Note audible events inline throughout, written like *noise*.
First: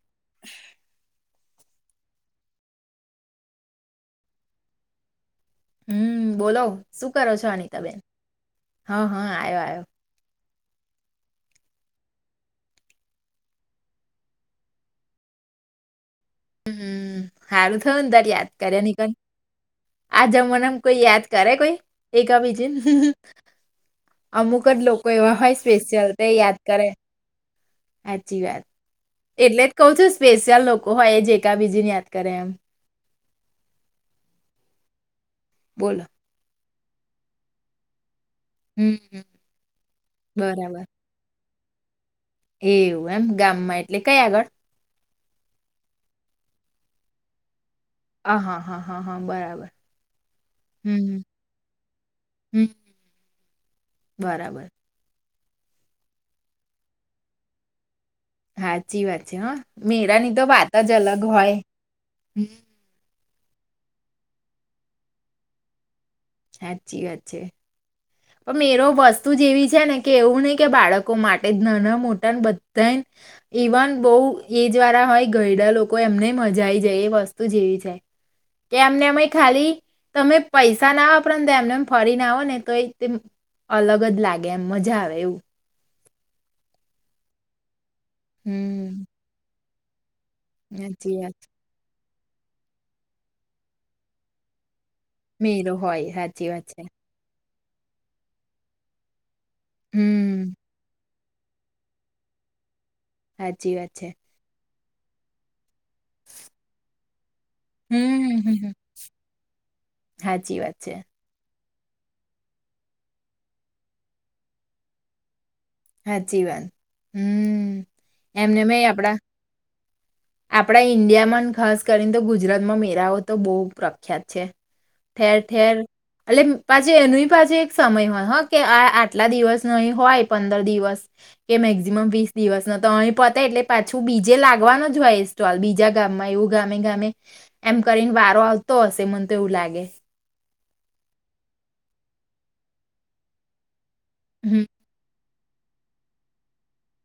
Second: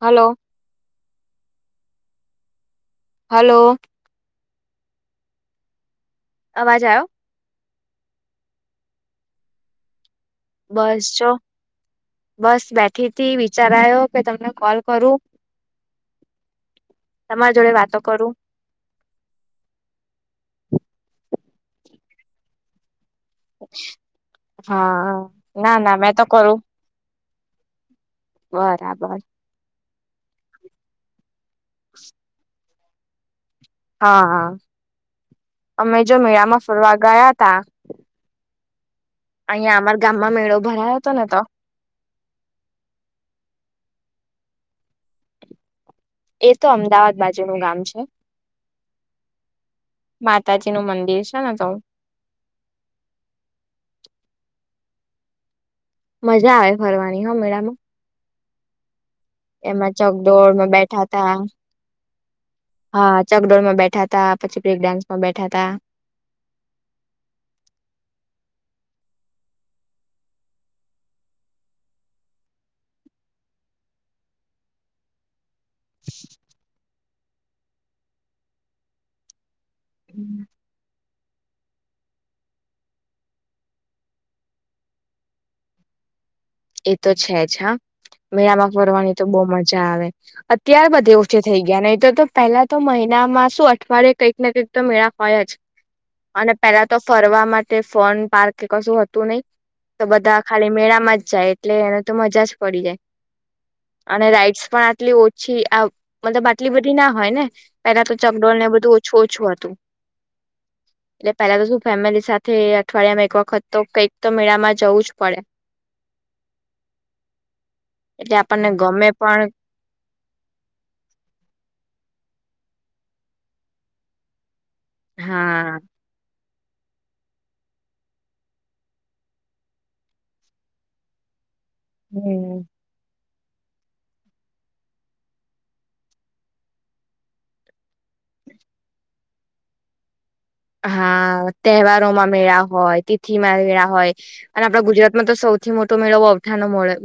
Hello hello હમ્મ બોલો અવાજ આવ્યો શું કરો છો અનિતાબેન હા હા આયો આયો બસ જો બસ બેઠીતી વિચારાયો કે તમને કોલ કરું હમ્મ તમારી જોડે હારું વાતો થયું ને તાર કરું યાદ કરયાનીક આ જમનામા કોઈ યાદ કરે કોઈ એકા બીજે અમુક જ લોકો હા એવા હોય ના ના સ્પેશિયલ મેં તો તે યાદ કરું કરે. હાચી વાત બરાબર એટલે જ કઉ છું સ્પેશિયલ લોકો હોય જે કા બીજીને યાદ કરે એમ. હા અમે બોલો જો મેળામાં ફરવા ગયા હતા. હમ અહંયા અમાર ગામમાં મેળો બરાબર ભરાયો હતો ને તો. એવું એમ ગામમાં એટલે કય આગળ એ તો અમદાવાદ બાજુ નું ગામ છે. હા હા હા હા હા બરાબર માતાજી નું મંદિર હમ્મ છે ને તો હમ્મ હમ્મ બરાબર મજા આવે ફરવાની હ મેળામાં. હાચી વાત છે હા એમાં મેરાની તો વાત ચકડોળમાં જ બેઠા અલગ તા હોય. હમ્મ ચકડોળ માં બેઠા હતા પછી બ્રેક ડાન્સ માં બેઠા તા હાચી વાત છે. પણ મેરો વસ્તુ જેવી છે ને કે એવું નહી કે બાળકો માટે નાના મોટા બધાયને ઇવન બવ એજ્ વારા હોય ઘયડા લોકો એમનેય મજા આવી જાય એ વસ્તુ જ એવી છે કે એમને અમે ખાલી તમે પૈસા ના વાપરોને તો એમને એમ ફરી ના આવો ને તો એ તેમ અલગ જ લાગે એમ મજા આવે એવું. એ તો છે જ હા મેળામાં હમ ફરવાની તો બોવ મજા આવે. અત્યાર સાચી બધા ઓછે વાત થઇ ગયા નહી તો તો પેલા તો મહિના માં શું અઠવાડયે કઈક ને કઈક તો મેળા હોય જ મેરો હોય સાચી અને વાત છે પેલા તો ફરવા માટે ફોન પાર્ક કશું હતું નહી તો બધા હમ ખાલી મેળામાં જાય એટલે એનો તો મજા જ પડી જાય. સાચી વાત છે અને રાઈટ્સ પણ આટલી ઓછી આ મતલબ આટલી બધી ના હોય ને પેલા તો હમ હમ, ચકડોલ ને હમ. બધું ઓછું ઓછું હતું સાચી વાત છે એટલે પેલા તો શું ફેમિલી સાથે અઠવાડિયામાં એક વખત તો કંઈક તો મેળામાં જવું જ પડે. હાચી વાત હમ્મ એટલે એમને આપણને મે ગમે આપડા પણ આપડા ઈન્ડિયામાં ખાસ કરીને તો ગુજ રાતમાં મેરાઓ તો બહુ પ્રખ્યાત છે ઠેર ઠેર હા એટલે પાછી એનું પાછી એક સમય હોય હ કે આ આટલા દિવસ નો અહીં હોય પંદર દિવસ કે મેક્ઝિમમ વીસ હમ દિવસ નો તો અહી પ તે એટલે પાછું બીજે લાગવાનો જ હોય એ સ્ટોલ બીજા ગામમાં એવું ગામે ગામે એમ કરીને વા રો આવતો હશે મને તો એવું લાગે. હા તહેવારોમાં મેળા હોય તિથિમાં મેળા હોય અને હમ આપડા ગુજરાત માં તો સૌથી મોટો મેળો વવથાનો *unintelligible*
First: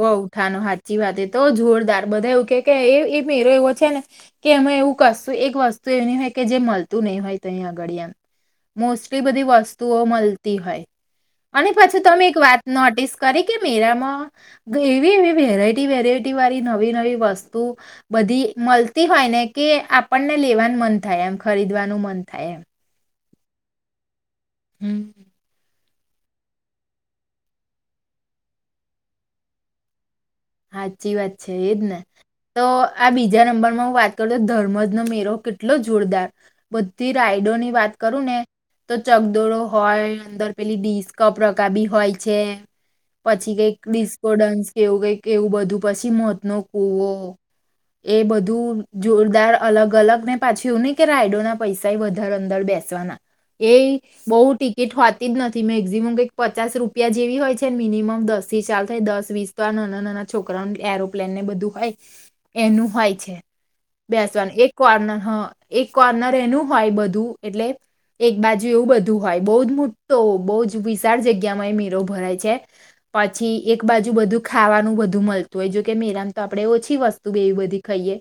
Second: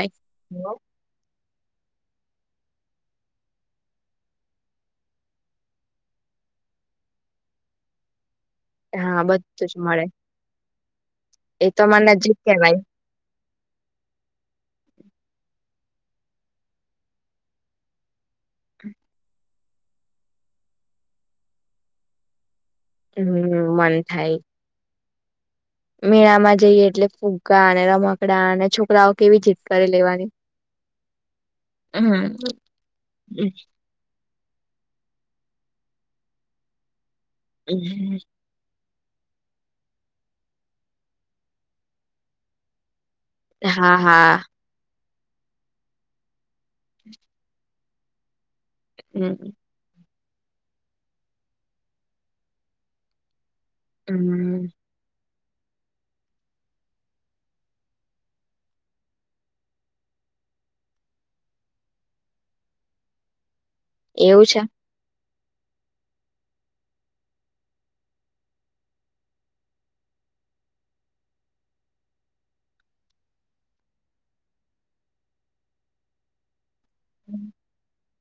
વવથાનો હાચી વાત એતો જોરદાર બધા એવું કે એ એ મેરો એવો છે ને કે અમે એવું કશું એક વસ્તુ એની હોય કે જે મળતું નહી હોય તંયા *unintelligible* હા મોસ્ટલી બધી બધું જ વસ્તુઓ મળે મલતી હોય. એ અને તો પછી મને તમે એક નજીક વાત કેવાય નોટિસ કરી કે મેરામાં એવી એવી વેરાયટી વેરાયટી વાળી નવી નવી વસ્તુ બધી મલતી હોયને કે આપણને લેવાનું મન થાય એમ ખરીદવાનું મન થાય એમ હમ્મ મન થાય. હમ્મ મેળા માં જઈએ એટલે ફુગ્ગા અને રમકડા અને છોકરાઓ કેવી જીદ કરી લેવાની. હાચી વાત છે એજ ને હમ્મ. તો આ બીજા નંબરમાં હું વાત કરું છ ધર્મજ ન મે કેટલો જોરદાર બુદ્ધિ રાયડો ની વાત કરું ને તો ચકદોડો હોય અંદર પેલી ડીસ્કપ રગાવી હોય છે પછી કઈક હા લિસ્કો હા ડન્સ કેવું કઈક કેવું બધું પછી મોત નો કૂવો એ બધું દૂર જોરદાર અલગ અલગને પાછી એ નને કે રાયડો ના પૈસા વધારે અંદર બેસવાના એ બહુ હમ ટિકિટ હો જ નથી મેક્ઝિમ કઈક પચ રૂપિયા જેવી હોય છે મિનિમમ દસ થી ચાલ થાય દસ વીસ તો આ નાના નથી છોકરા એરોપ્લેન ને બધું હોય એનું હોય છે એવું બેસવા છે એક કોર્નર હ એક કોર્નર એનું હોય બધું એટલે એક બાજુ એવું બધું હોય બહુ જ મોટો બહ જ વિશાળ જગ્યામાં એ મેરો ભરાય છે પછી એક બાજુ બધું ખાવાનું બધું બું મળતું હોય જોકે મેરામ તો આપણે ઓછી વસ્તુ બેવી બધી ખાઈએ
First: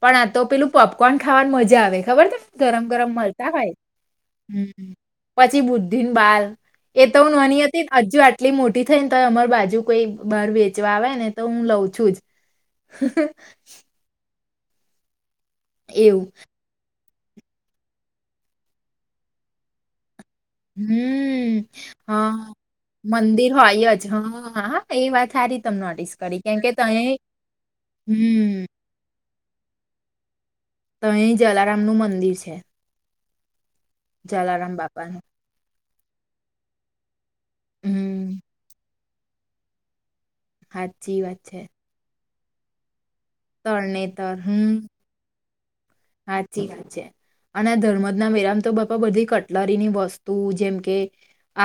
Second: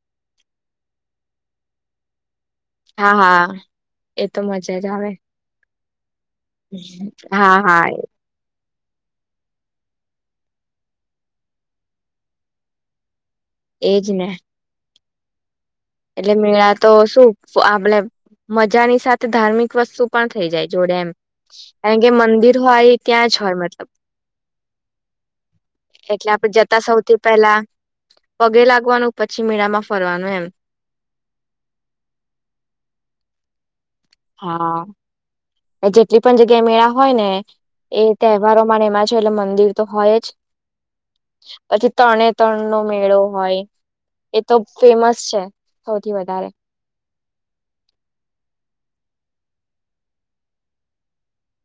પણ આ તો પેલું પોપકોન ખાવાની મજા આવે ખબર ગરમ ગરમ હા હા મળતા હોાય એ તો મજા જ આવે હ પછી બુધ બાર એ તો હ હા નાની હા હતી હજુ આટલી મોટી થઈ ને તો અમાર બાજુ કોઈ બહાર વેચવા આવે ને તો હું લઉં છું જ એજ ને એવું એટલે મેળા તો શું આપણે મજાની સાથે ધાર્મિક વસ્તુ પણ થઈ જાય જોડે એમ હમ કારણ કે હા મંદિર આય ત્યાં જ મંદિર હોય મતલબ જ હા હા એ વાત હારી તમે નોટિસ એટલે કરી કેમ આપડે કે જતા તય સૌથી પહેલા પગે હમ લાગવાનું પછી મેળામાં ફરવાનું એમ તો અહી જલારામ નું મંદિર છે જલારામ હા બાપાને જેટલી પણ જગ્યા એ મેળા હોય ને એ હમ તહેવારો એમાં છે એટલે મંદિર તો હોય જ હાચી વાત છે પછી તરણે તણ નો મેળો હોય તરણેતર એ તો હમ ફેમસ છે સૌથી વધારે હાચી વા છે અને ધર્મદ ના વરામ તો બાપા બધી કટલરીની વસ્તુ જેમ કે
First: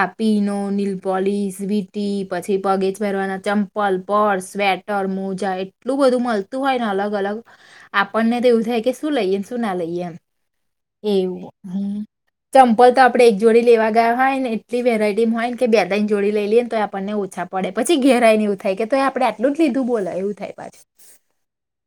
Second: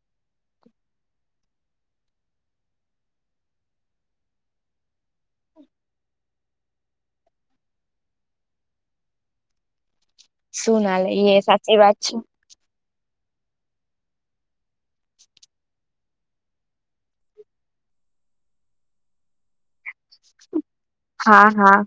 આપીનો લ પોલીસ વીટી પછી પગેચ ભરવાના ચંપલ પર્સ સ્વેટર મોજા એટલું બધું મળતું હોય ને અલગ અલગ આપણને તો એવું થાય કે શું લઈએને શું ના લઈએ એમ શું ના લઈએ એ એવું સાચી વાત છે ચંપલ તો આપ આપણે એક જોડી લેવા ગયા હોય ને એટલી વેરાયટીમાં હોય કે બે જોડી લઈ લએને તો આપણને ઓછા પડે પછી ઘેરાઈ ઉ થાય કે તો એ આપણે આટલ જ લીધું બોલા એવું થાય પાછ હા હા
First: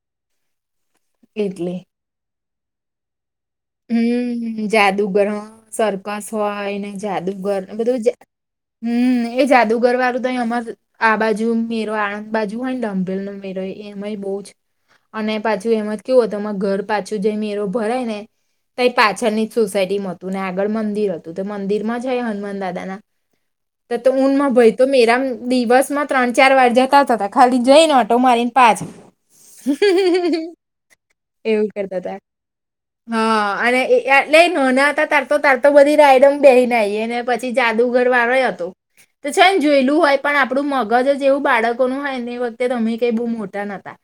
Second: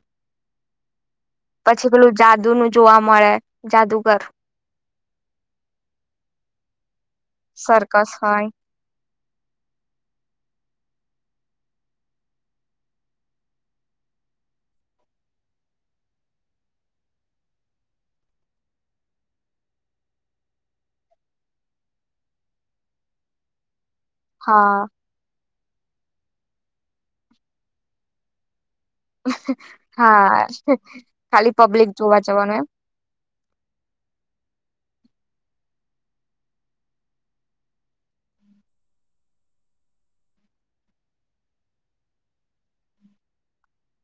પછી પેલું જાદુ નું જોવા મળે જાદુગર હમ જાદુગર સરકસ હોય ને જાદુગર સર્કસ બધું હોય હમ એ જાદુગર વાળું તો અમાર આ બાજુ મેરો આણંદ બાજુ હોય ને લંભેલ ન મેરો એમાંય બહુ જ અને પાછું એમ જ કેવ હોય તમામાં ઘર પાછું જે મેરો ભરાય ને ત પાછળની જ સોસાયટીમાં હતું ને આગળ મંદિર હતું તો મંદિરમાં જ હનુમાન દાદા ના *unintelligible* તો ઊનમાં ભાઈ હા તો મેરા દિવસ માં ત્રણ ચાર વાર જતા જ હતા ખાલી જઈને ઓટો મારીને પાછા હા ખાલી એવું પબ્લિક કરતા હતા જોવા જવાનું એમ હા અને એટલે નાના હતા તારતો તારતો બધી રાયડમ બેહી નાઈને પછી જાદુ ઘર વારો હતો તો છે ને જોયેલું હોય પણ આપણું મગજ એવું બાળકો ન હોય ને એ વખતે તમે કઈ બહુ મોટા નહતા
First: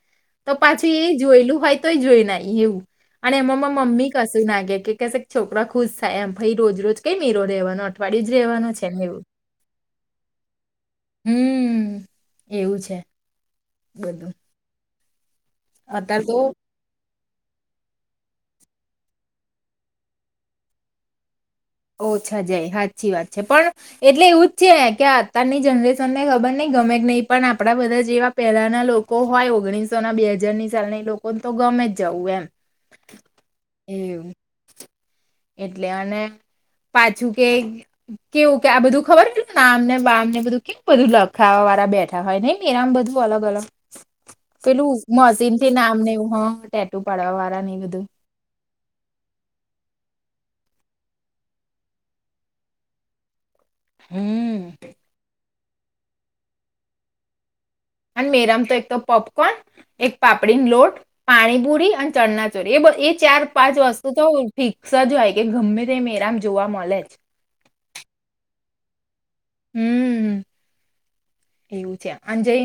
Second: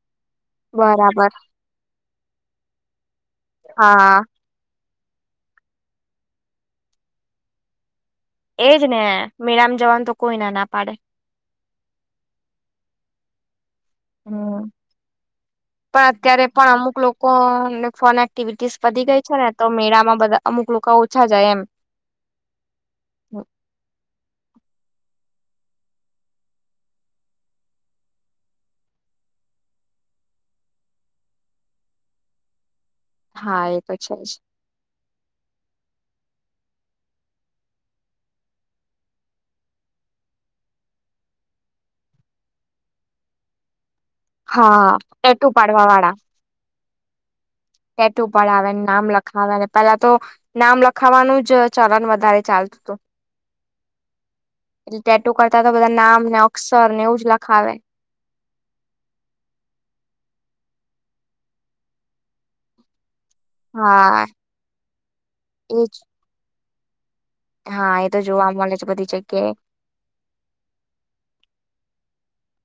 તો પાછું એ બરાબર જોયેલું હોય તોય જોઈ ના એવું અને એમાંમાં મમ્મી હા કશું નાાગે છોકરા ખુશ થાય એમ ભાઈ રોજ રોજ કઈ મેીરો રહેવાનો હતો પળી જ રેવાનો એજ છે ને એવું મેળામાં જવાનું તો કોઈ ના ના પાડે હમ એવું છે બલું હમ પણ અત્યારે પણ અમુક લોકો કોને ફોન એક્ટિવિટીસ વધી ગઈ છે ને તો મેળામાં બધા અમુક લોકો ઓછા જાય એમ. ઓછા જય હા સાચી વાત છે પણ એટલે એવું જ છે કે અતારની જનરેશનને ખબર નહિ ગમે જ નહીં પણ આપણા બધા જેવા પહેલાના લોકો હોય ઓગણીસો ના બે હાજારની સાલ લોકોને તો ગમે જ જવું એમ. હા એ તો છે એવું જ એટલે અને પાછું કે કેવું કે આ બધું ખબરું નામને બમ ને બધું કે બધું લખા વાળા બેઠા હોય નઈ મેળામ બધું અલગ અલગ પેલું હા ટેટુ મશીન થી નામનેવું હ ટેટું પડવા. ટેટું પડાવે નામ લખાવે ને પેલા તો નામ લખાવાનું જ ચલણ વધારે ચાલતું હતું. હમ એટ ટેટુ કરતા તો બધા નામ ને અક્ષર ને એવું જ લખાવે. અને મેરામ તો એક તો પોપકોર્ન એક પાપડીની લોટ, પાણીપુરી અને ચણાચોરી એ એ ચાર પાંચ વસ્તુ હા તો ફિક્સ જ હોય કે ગમે એજ તે મેરામ જોવા મળે જ. હા એ તો જોવા મળે છે બધી જગ્યા. હમ્મ એવું છે અને જે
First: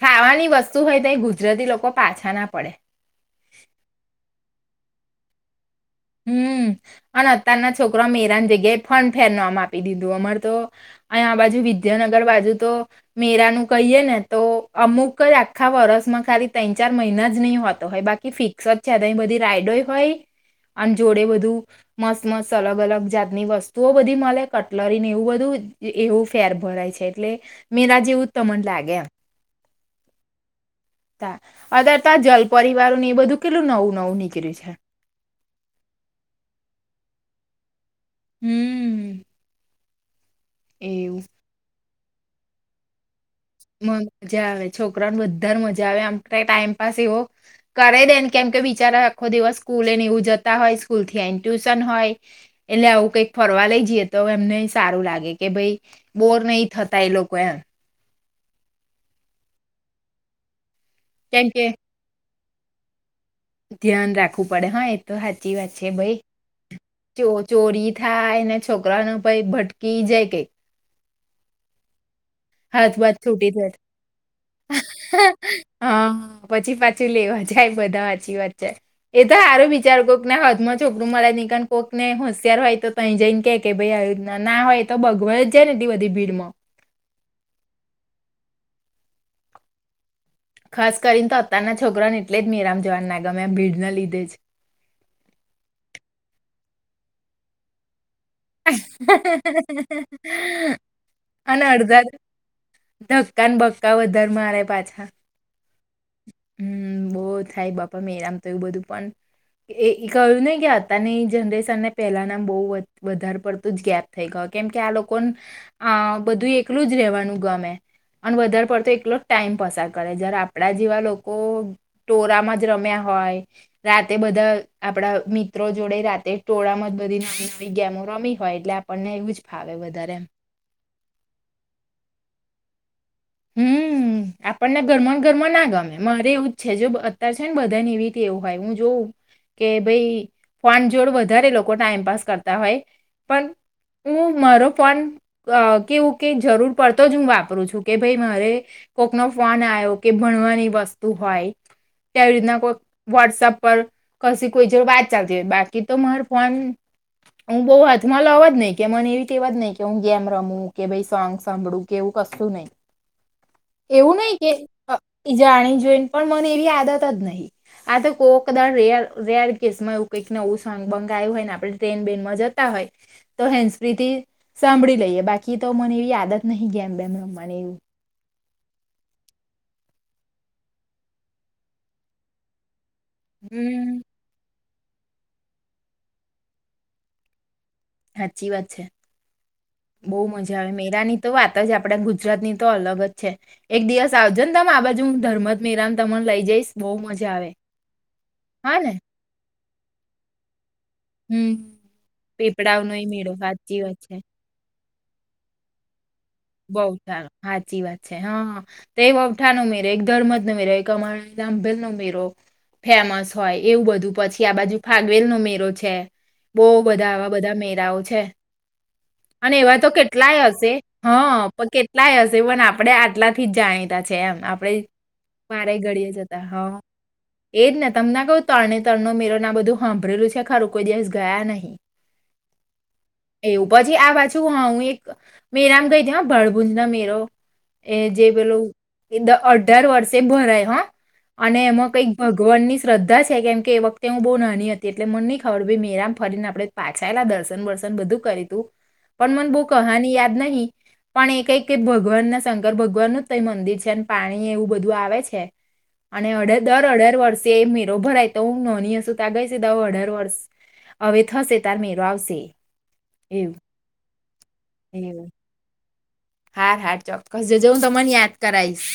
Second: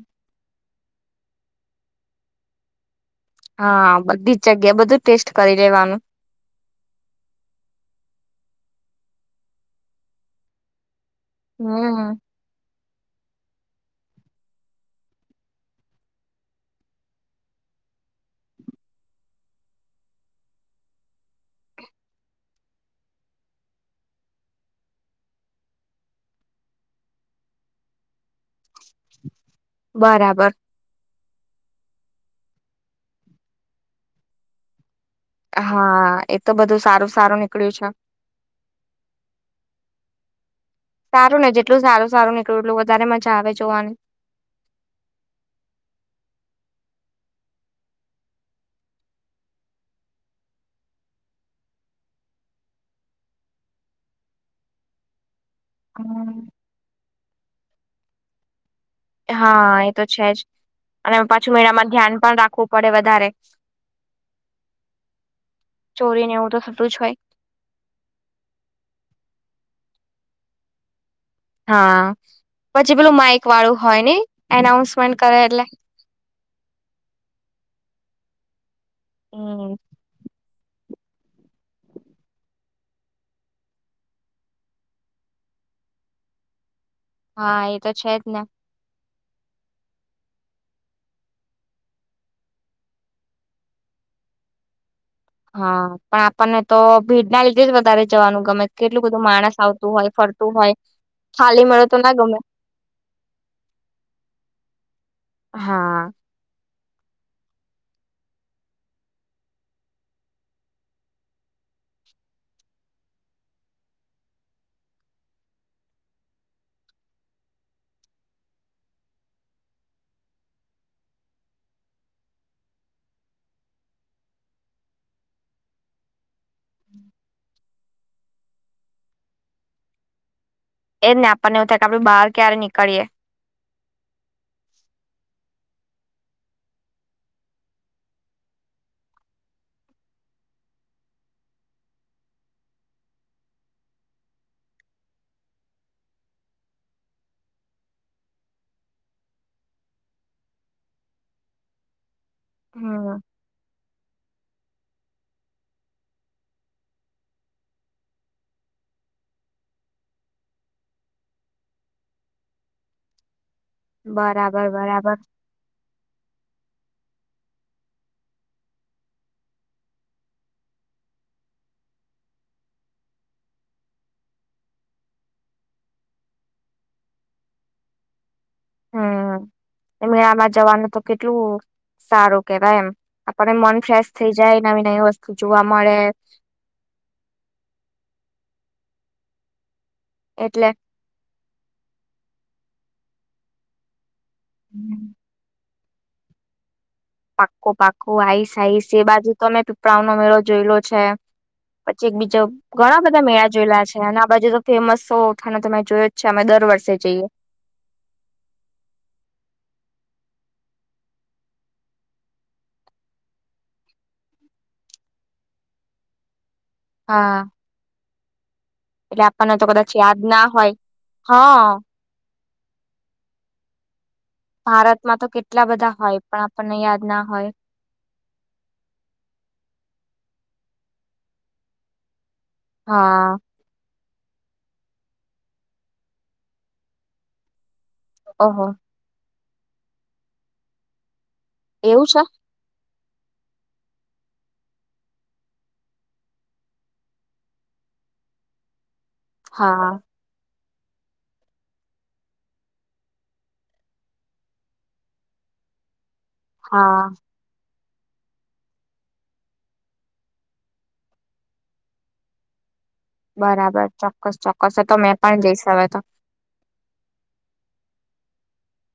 ખાવાની વસ્તુ વસ્તું હોય ત ગુજરાતી લોકો પાછા ના પડે. હા બધી જ બધું ટેસ્ટ કરી. લેવાનું. હમ્મ અને અતારના છોકરા મેરાન જગ્યા ફન ફેર ન આમ આપી દીધું અમાર તો અહીંયા આ બાજુ હમ. વિદ્યાનગર બાજુ તો મેરા ન કહીએ ને તો અમુક જ આખા વર્ષમાં ખાલી ત્રણ ચાર મહિના જ નહી હોતો હોય. બાકી ફિક્સ જ છે બધી રાઈડોય હોય. આમ જોડે બધું મસ્ત મસ્ત અલગ અલગ જાતની વસ્તુઓ બધી મળે કટલરી ને એવું બધું. એવું ફેર ભરાય છે. એટલે મેરા જેવું જ તમને લાગે એમ. બરાબર. અતાર ત્યા જલ પરિવારોને એ બધું કેટલું નવું નવું નીકળ્યું છે. હા એ તો બધું સારું સારું નીકળ્યું છે. હમ્મ. સારું ને જેટલું સાર સારું નીકળું એટલું વધારે મ મજા આવે છોકરાઓને બધા જ મજા આવે આમ ક ટાઈમ પાસ એવો કરે દેને કેમ કે બિચારા આખો દિવસ સ્કૂલ ને એવું જતા હોય સ્કૂલ થી આવીને ટ્યુશન હ ય એટલે આવું કઈક ફરવા લઈ જઈએ તો એમને સારું લાગે. કે ભાઈ બોર હમ. નહી થતા એ લોકો એમ. હા એ તો છે જ. અને કેમ પાછું કે મહિનામાં ધ્યાન પણ રાખવું પડે વધારે. ધ્યાન રાખવું પડે હા એ તો સાચી વાત છે ભાઈ. ચોરી ને એવું તો થતું જ હોય ચો ચોરી થાય ને છોકરા ને ભાઈ ભટકી જાય કઈ. હા. હાથ પછી પેલું વાત માઈક છૂટી વાળું જાય. હોય ને એનાઉન્સમેન્ટ કરે એટલે હા પછી પાછું લેવા જાય બધા હાચી વાત. એ તો હારું હમ વિચારકોને હત મત છોકરું માળ કાન કોક ને હોશયાર હોય તો તઈ જઈને કે કે ભાઈ આવ્યું ના હોય તો બગવા જાય ને. વધી ભીડમાં. હા એ તો છે જ ને. ખાસ કરીને તો અત્યારના છોકરાને એટલે જ મેળામ જવાનને ગમે ભીડને લીધે જ. હા પણ આપણને તો ભીડ ના લીધે જ વધારે જવાનું ગમે કેટલું બધું માણસ આવતું હોય ફરતું હોય અને ખાલી મેે તો અડધા ના ગમે ધક્કા બક્કા વધારે મારે પાછા. હાં હમ્મ બહુ થાય બાપા મેરામ તો એવું બધું પણ એ એ કહ્યું ને કે અતારની જનરેશન ને પેલા ના બહુ વધારે પડતું જ ગેપ થઈ ગય. કેમ કે આ લોકો આ બધું એકલું જ રેવાનું ગમે અને વધારે પડતો એકલો જ ટાઈમ પસાર કરે જ્યારે આપણા જેવા લોકો *inaudible* ટોળામાં જ રમ્યા હોય રાતે બધા આપડા મિત્રો જોડે રાતે ટોળામાં બધી નવી નવી ગેમો રમી હોય એટલે આપણને એવું જ ફાવે વધારે એમ એજ ને આપણને એવું થાય કે આપડું બહાર ક્યારે નીકળીએ હમ *inaudible* આપણને ગરમા ગરમાં ના ગમે મારે એવું જ છે જો અત્યારે છે ને બધા ને એવી રતે એવું હોય હું જોઉ કે ભાઈ ફોન જોડ વધારે લોકો ટાઈમ પાાસ કરતા હોય પણ હું મારો ફોન કેવું કે જરૂર પડતો જ હું વાપરું છું કે ભાઈ મારે કોક ન ફોન આવ્યો કે ભણવાની વસ્તુ હોય કેવી રીતના કોઈ હમ વોટ્સઅપ પર કછી કોઈ જો વાત ચાલતી હોય બાકી તો મારો ફોન હું બઉુ હાથમાં લવાજ નઈ કે મને એવી કેવા જ નહી કે હું ગેમ રમું કે ભ સોંગ સાંભળું કેવું કશું નહી એવું નહીિ કે બરાબર બરાબર. એ જાણી જોઈને પણ મને એવી નહી આ તો કો ક રે રેર કેસમાં એવું કઈકને એવું બંગાયું હોય ને આપડે બેનમાં જતા હોય તો હેન્સપથી સાંભળી લઈએ બાકી તો મને એવી આદત નહીં ગ બેમ રમને એવું હમ મેળામાં જવાનું તો કેટલું સારું કેવાય એમ આપણને મન હમ ફ્રેશ થઈ જાય નવી નવી વસ્તુ જોવા મળે સાચી વાત છે બહુ મજા એટલે આવે મેરા ની તો વાત જ આપડ ગુજરાત ની તો અલગ જ છે એક દિવસ આવજો ને તમે આ બાજુ હું ધર્મત મિરામ તમને લઈ જઈશ બહુ મજા આવે પાકો પાકો આઈશ હા આઈશ ને એ બાજુ તમે પીપળાઓ નો મેળો જોઈ લો પછી હમ એક બીજો પીપળાવ નો ઘણા બધા મેળો મેળા સાચી જોયેલા છે વાત અને આ બાજુ તો ફેમસ સૌથાને તમે જોય બહુઠા સાચી વાત છે હા તે બવઠા ન ઉ મેરો એક ધર્મ જ મેરે એક કમાં બલ નમેીરો ફેમસ હોય એવું બધું પછી આ બાજુ ફાગવેલ નો મેરો છે બહુ બધા આવા હા. બધા મેરાાઓ છે એટલે અને આપણને એવા તો કદાચ યાદ કેટલાય ના હશે હોય. હ હા પણ કેટલાય હશે પણ આપડે આટલાથી જ જાણીતા છે એમ આપડે ભારતમાં તો કેટલા મારે બધા ઘડીએ હોય પણ જતા હ આપણને યાદ ના હોય એજ ને તમને કઉ તરણે તરણ ન મેરો ના બધું સાંભળરેલું છે કોઈ દિવસ ગયા નહી હા. એવું પછી આ વાત ું હા હું એક મેરામ ગઈ હતી ભળભુંજ ના મેરો એ જે ઓહો પેલોું અઢાર વર્ષે ભરાય હા અને એમાં એવું કઈક છે ભગવાન ની. શ્રદ્ધા છે કેમ કે એ વખતે હું બહુ નાની હતી એટલે મને નહીં ખબર ભાઈ મેરામ ફરીને આપણે પાછાયએલા દર્શન બશ બધું કરી તું પણ મને બો હા કહાની યાદ નહી પણ એ કઈક ભગવાન ના શંકર ભગવાનુ જ કઈ મંદિર છે અને પાણી એવું બધું આવે છે. અને અઢ દર હા અઢાર વર્ષે એ મેરો ભરાય તો હુ નોની હસું તા ગઈ સીધ અઢાર વર્ષ. હવે થશે તાર મેરો આવશે. એવું બરાબર ચોક્કસ ચોક્કસ એ તો મેં પણ જઈસ હવે તો. હા હા ચોક્કસ જજો હું તમન યાદ કરાઈશ.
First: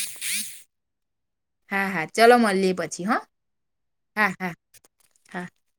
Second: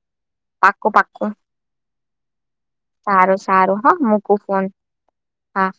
પાકું પાકું હા હા ચલો મળીએ પછી હા સારું સારું હ હા મુકું હા ફોન. હા.